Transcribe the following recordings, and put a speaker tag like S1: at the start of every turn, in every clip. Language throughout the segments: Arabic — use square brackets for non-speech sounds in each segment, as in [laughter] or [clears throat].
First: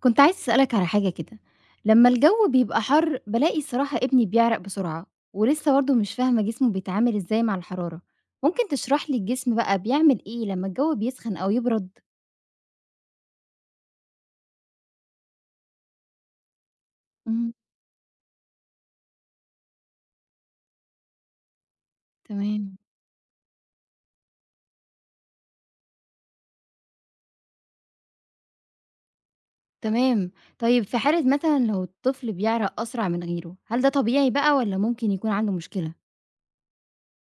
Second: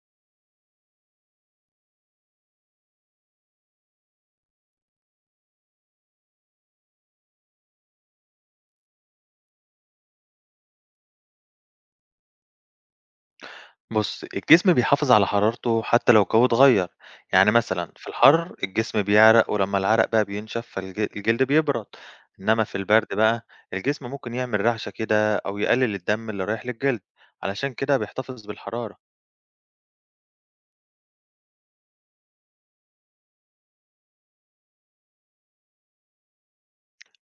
S1: كنت عايزة أسألك على حاجة كده. لما الجو بيبقى حر بلاقي صراحة ابني بيعرق بسرعة، ولسه برضه مش فاهمة جسمه بيتعامل ازاي مع الحرارة. ممكن تشرح لي الجسم بقى بيعمل ايه لما الجو بيسخن أو يبرد؟
S2: بُص، الجسم بيحافظ على حرارته حتى لو الجو اتغيّر، يعني
S1: امم.
S2: مثلًا في الحر الجسم بيعرق ولمّا العرق بقى بينشف فالج الجلد بيبرد، إنّما في
S1: تمام.
S2: البرد بقى الجسم ممكن يعمل رعشة كده أو يقلل الدم اللي رايح للجلد، علشان كده بيحتفظ بالحرارة.
S1: تمام. طيب في حالة مثلا لو الطفل بيعرق أسرع من غيره، هل ده طبيعي بقى ولا ممكن يكون عنده مشكلة؟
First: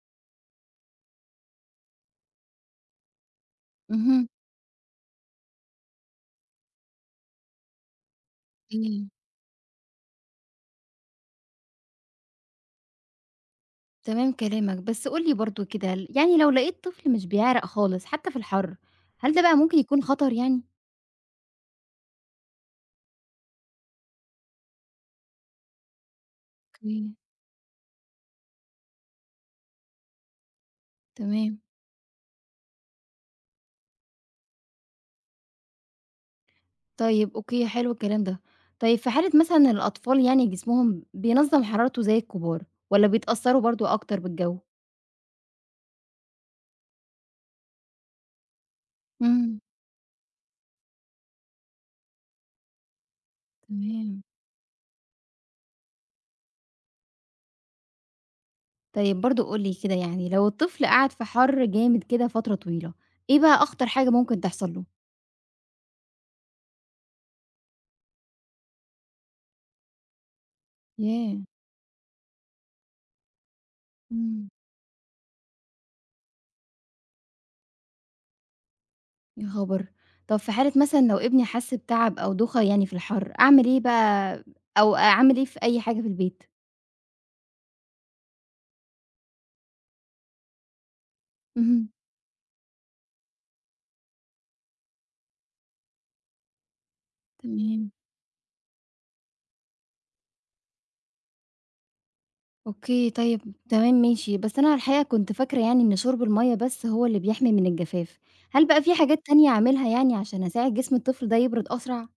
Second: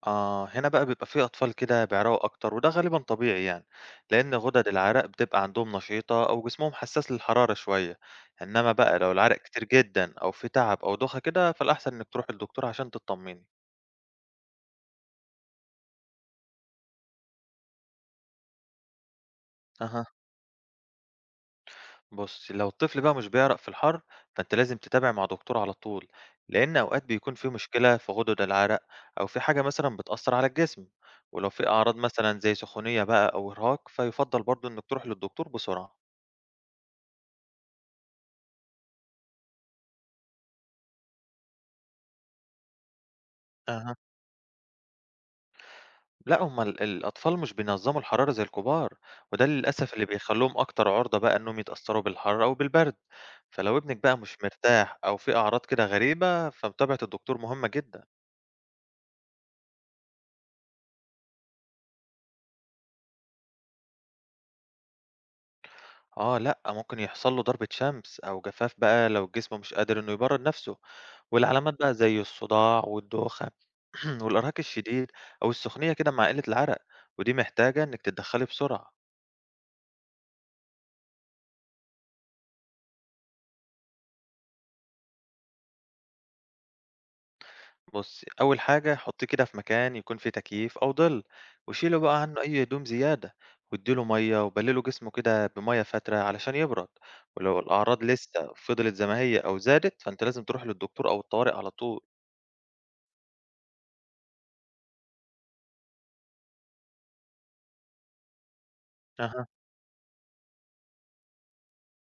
S2: آه، هنا بقى بيبقى في أطفال كده بيعرقوا أكتر وده غالبًا طبيعي يعني،
S1: امم.
S2: لإن غدد العرق بتبقى عندهم نشيطة أو جسمهم حسّاس للحرارة شوية، إنّما بقى لو العرق كتير جدًا أو في تعب أو دوخة كده فالأحسن إنّك تروح للدكتور عشان تطمني.
S1: تمام كلامك. بس قولي برضو كده، يعني لو لقيت طفل مش بيعرق خالص حتى في الحر، هل ده بقى ممكن يكون
S2: أها.
S1: خطر يعني؟
S2: بُصّي، لو الطفل بقى مش بيعرق في الحر، فأنتِ لازم تتابعي مع دكتور على طول، لأن
S1: اوكي.
S2: أوقات بيكون في مشكلة في غدد العرق أو في حاجة مثلًا بتأثّر على الجسم، ولو
S1: تمام.
S2: في أعراض مثلًا زي سخونية بقى أو إرهاق، فيُفضّل برضه إنِّك تروحي للدكتور بسرعة.
S1: طيب أوكي، حلو الكلام ده. طيب في حالة مثلًا، إن الأطفال يعني جسمهم بينظّم حرارته زي الكبار، والّا بيتأثّروا برضه
S2: أها.
S1: أكتر بالجو؟
S2: لأ، هم الأطفال مش بينظّموا الحرارة زي الكبار، وده
S1: إمم،
S2: للأسف اللي بيخلّيهم أكتر عُرضة بقى إنّهم يتأثّروا بالحر أو بالبرد، فلو ابنِك بقى
S1: تمام.
S2: مش مرتاح أو في أعراض كده غريبة، فمتابعة الدكتور مهمة جدًا.
S1: طيب برضه قُل لي كده، يعني لو الطفل قعد في حَر جامد كده فترة طويلة، إيه بقى أخطر حاجة ممكن تحصل له؟
S2: آه لأ، ممكن يحصل له ضربة شمس أو جفاف بقى لو الجسم مش قادر إنه يبرد نفسه.
S1: ياه!
S2: والعلامات بقى زي الصداع والدوخة [clears throat]
S1: إمم.
S2: والإرهاق الشديد أو السخونية كده مع قلة العرق، ودي محتاجة إنِك تتدخلي بسرعة.
S1: يا خبر! طب في حالة مثلًا لو ابني حَس بتعب أو دوخة يعني في الحَر، أعمل إيه بقى، أو أعمل إيه في أي حاجة في البيت؟
S2: بُصي، أول حاجة حطيه كده في مكان يكون فيه تكييف أو ظل،
S1: اهم،
S2: وشيلي بقى عنه أي هدوم زيادة، وادي له مَيّة وبللوا جسمه كده بمَيّة فاترة علشان يبرد، ولو
S1: تمام.
S2: الأعراض لسه فضلت زي ما هي أو زادت، فأنتِ لازم تروحي للدكتور أو الطوارئ على طول.
S1: أوكي، طيب. تمام ماشي، بس أنا الحقيقة كنت فاكرة يعني إن شُرب المَيّة بس هو اللي بيحمي من الجفاف، هل بقى في حاجات
S2: أها.
S1: تانية أعملها يعني عشان أساعد جسم الطفل ده يبرد أسرع؟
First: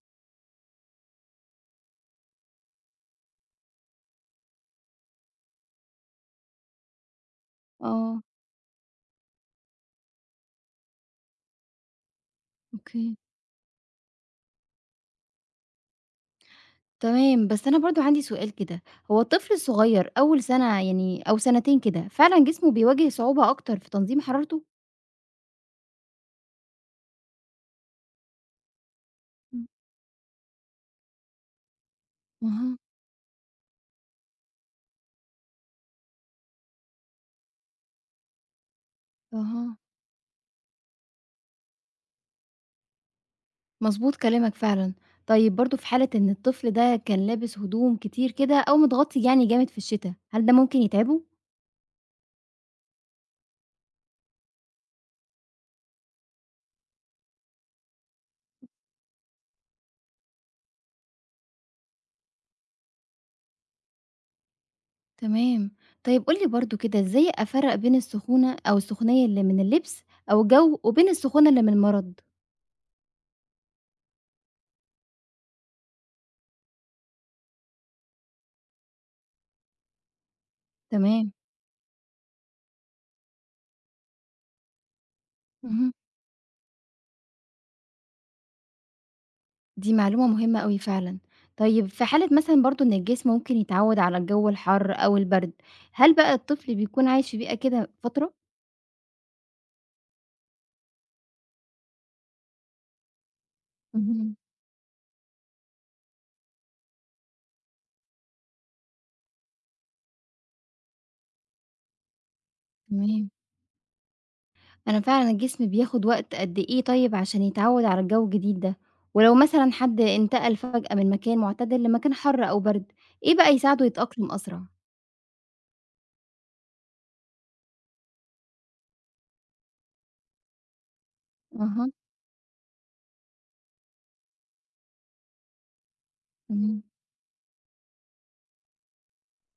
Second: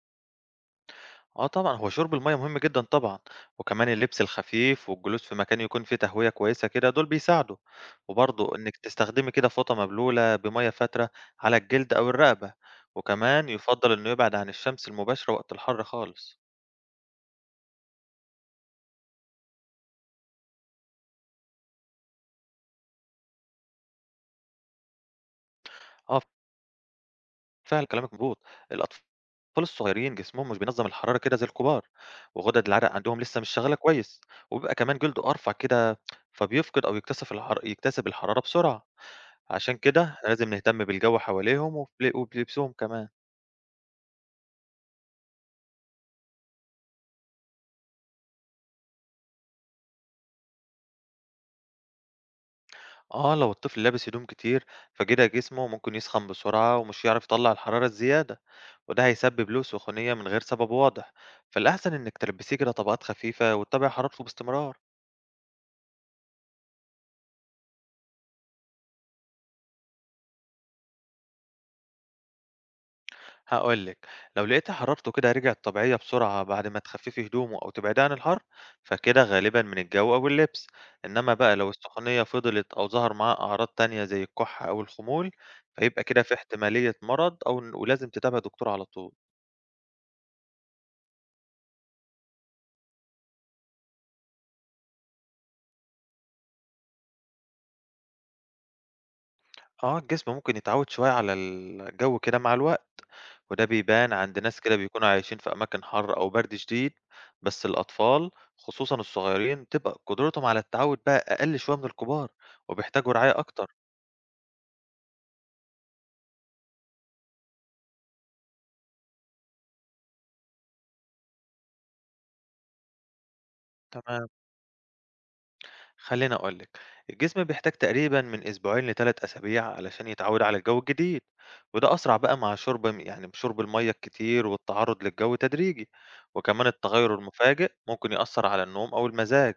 S2: آه طبعًا، هو شرب المَيّة مهم جدًا طبعًا، وكمان اللبس الخفيف والجلوس في مكان يكون فيه تهوية كويسة كده دول بيساعدوا،
S1: آه،
S2: وبرضه إنِّك تستخدمي كده فوطة مبلولة بمَيّة فاترة على الجلد أو الرقبة،
S1: أوكي،
S2: وكمان يُفضّل إنه يبعد عن الشمس المباشرة وقت الحر خالص.
S1: تمام، بس أنا برضه عندي سؤال كده، هو الطفل الصغير أول سَنة يعني أو سَنتين كده فعلًا جسمه بيواجه صعوبة أكتر في تنظيم حرارته؟
S2: آه فعلًا كلامِك مضبوط، الأطفال
S1: إمم،
S2: الصغيرين جسمهم مش بينظّم الحرارة كده زي الكبار، وغدد
S1: أها،
S2: العرق عندهم لسه مش شغالة كويس، وبيبقى كمان جلده أرفع كده فبيفقد أو يكتسف الحر يكتسب الحرارة بسرعة. عشان
S1: أها،
S2: كده إحنا لازم نهتم بالجو حواليهم وبلبسهم كمان.
S1: مضبوط كلامك فعلًا. طيب برضه في حالة إن الطفل ده كان لابس هدوم كتير كده أو متغطي يعني جامد في الشتا، هل ده ممكن يتعبه؟
S2: اه لو الطفل لابس هدوم كتير فكده جسمه ممكن يسخن بسرعة ومش يعرف يطلع الحرارة الزيادة وده هيسبب له سخونية من غير سبب واضح فالأحسن إنك تلبسيه كده طبقات خفيفة وتتابع حرارته باستمرار.
S1: تمام. طيب قُل لي برضه كده، إزاي أفرّق بين السخونة أو السخونية اللي من اللبس أو الجو، وبين السخونة اللي من المرض؟
S2: هاقول لِك، لو لقيتي حرارته كده رجعت طبيعية بسرعة بعد ما تخففي هدومه أو تبعديه عن الحر، فكده غالبًا من الجو أو اللبس،
S1: تمام.
S2: إنما بقى لو السخونية فضلت أو ظهر معاها أعراض تانية زي الكحة أو الخمول،
S1: اهم.
S2: فيبقى كده في احتمالية مرض أو ن ولازم تتابع دكتور على طول.
S1: دي معلومة مهمة أوي فعلًا. طيب في حالة مثلًا برضه إن الجسم ممكن يتعوّد على الجو الحَر أو البرد، هل بقى الطفل بيكون عايش في بيئة كده فترة؟
S2: آه، الجسم ممكن يتعود شوية على الجو كده مع الوقت، وده بيبان
S1: اهم،
S2: عند ناس كده بيكونوا عايشين في أماكن حر أو برد شديد، بس الأطفال خصوصًا الصغيرين بتبقى قدرتهم على التعود بقى أقل شوية من الكبار، وبيحتاجوا
S1: تمام.
S2: رعاية أكتر.
S1: أنا فعلًا الجسم بياخد وقت قد إيه طيب عشان يتعوّد على الجو الجديد ده؟ ولو مثلًا حد انتقل فجأة من مكان معتدل لمكان حَر أو برد، إيه بقى يساعده
S2: تمام،
S1: يتأقلم أسرع؟
S2: خليني أقول لك، الجسم بيحتاج تقريبا من أسبوعين لثلاث أسابيع علشان يتعود على الجو الجديد،
S1: أها،
S2: وده أسرع بقى مع شرب المية الكتير والتعرض للجو تدريجي، وكمان
S1: تمام.
S2: التغير المفاجئ ممكن يأثر على النوم أو المزاج.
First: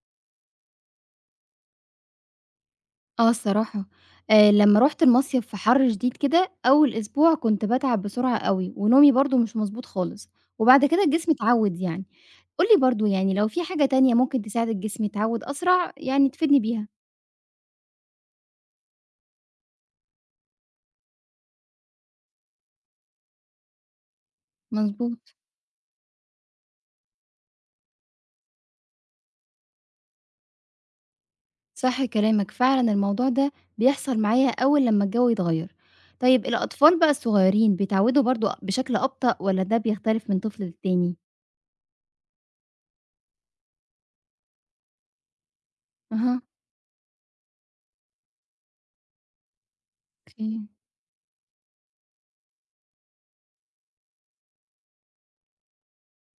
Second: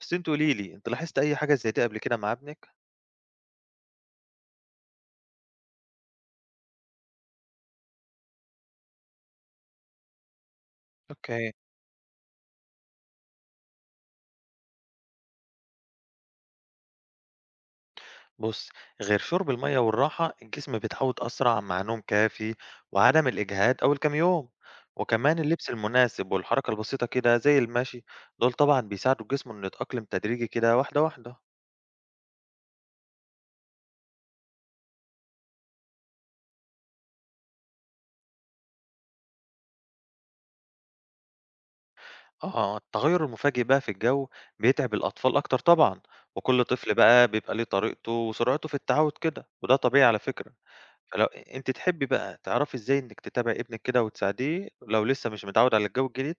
S2: بس انت قوليلي، انت لاحظت أي حاجة زي دي قبل كده مع ابنك؟
S1: آه الصراحة، لمّا رُحت المصيف في حَر شديد كده، أول أسبوع كنت باتعب بسرعة أوي، ونومي برضه مش مضبوط خالص، وبعد كده الجسم
S2: اوكي،
S1: اتعوّد يعني. قُل لي برضه، يعني لو في حاجة تانية ممكن تساعد الجسم يتعوّد أسرع، يعني تفيدني بيها.
S2: بُص، غير شرب المَيّة والراحة، الجسم بيتعوّد أسرع مع نوم كافي وعدم الإجهاد أول كام يوم،
S1: مضبوط،
S2: وكمان اللبس المناسب والحركة البسيطة كده زي المشي، دول طبعًا بيساعدوا الجسم إنه يتأقلم تدريجي كده واحدة، واحدة.
S1: صح كلامك، فعلًا الموضوع ده بيحصل معايا أول لمّا الجو يتغيّر. طيب الأطفال بقى الصغيرين بيتعوّدوا برضه بشكل أبطأ، والّا ده بيختلف من طفل للتاني؟
S2: آه، التغيُّر المفاجئ بقى في الجو بيتعب الأطفال أكتر طبعًا،
S1: أها،
S2: وكل طفل بقى بيبقى ليه طريقته وسرعته في التعوُّد كده، وده طبيعي على فكرة.
S1: أوكي.
S2: فلو أنتِ تحبّي بقى تعرفي إزاي إنِّك تتابعي ابنِك كده وتساعديه لو لسه مش متعوّد على الجو الجديد؟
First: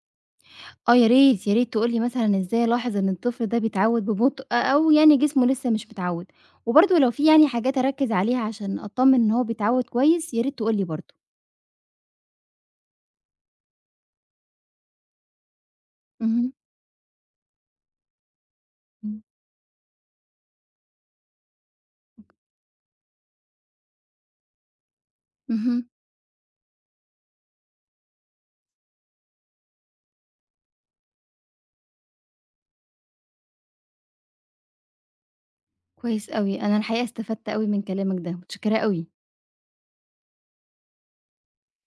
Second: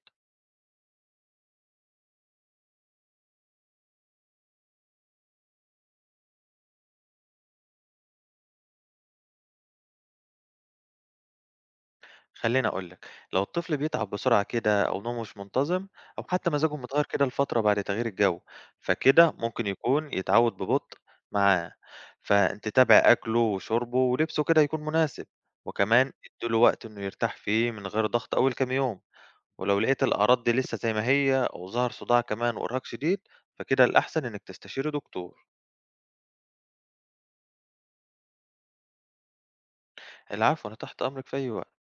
S1: آه، يا ريت، يا ريت تقول لي مثلًا إزاي ألاحظ إن الطفل ده بيتعود ببطء أو يعني جسمه لسه مش متعود، وبرضه لو في يعني حاجات أركّز عليها عشان أتطمن إن هو بيتعود كويس، يا ريت تقول لي برضه.
S2: خليني أقول لك، لو الطفل بيتعب بسرعة كده أو نومه مش منتظم أو حتى
S1: اهم،
S2: مزاجه متغير كده لفترة بعد تغيير الجو،
S1: إمم،
S2: فكده ممكن يكون يتعود ببطء معاه، فأنت تابع أكله وشربه ولبسه كده يكون مناسب،
S1: اهم،
S2: وكمان اديله وقت إنه يرتاح فيه من غير ضغط أول كام يوم، ولو لقيت الأعراض دي لسه زي ما هي أو ظهر صداع كمان وإرهاق شديد، فكده الأحسن إنك تستشير دكتور.
S1: كويس أوي. أنا الحقيقة استفدت أوي من كلامك ده، متشكرة أوي.
S2: العفو، أنا تحت أمرك في أي وقت.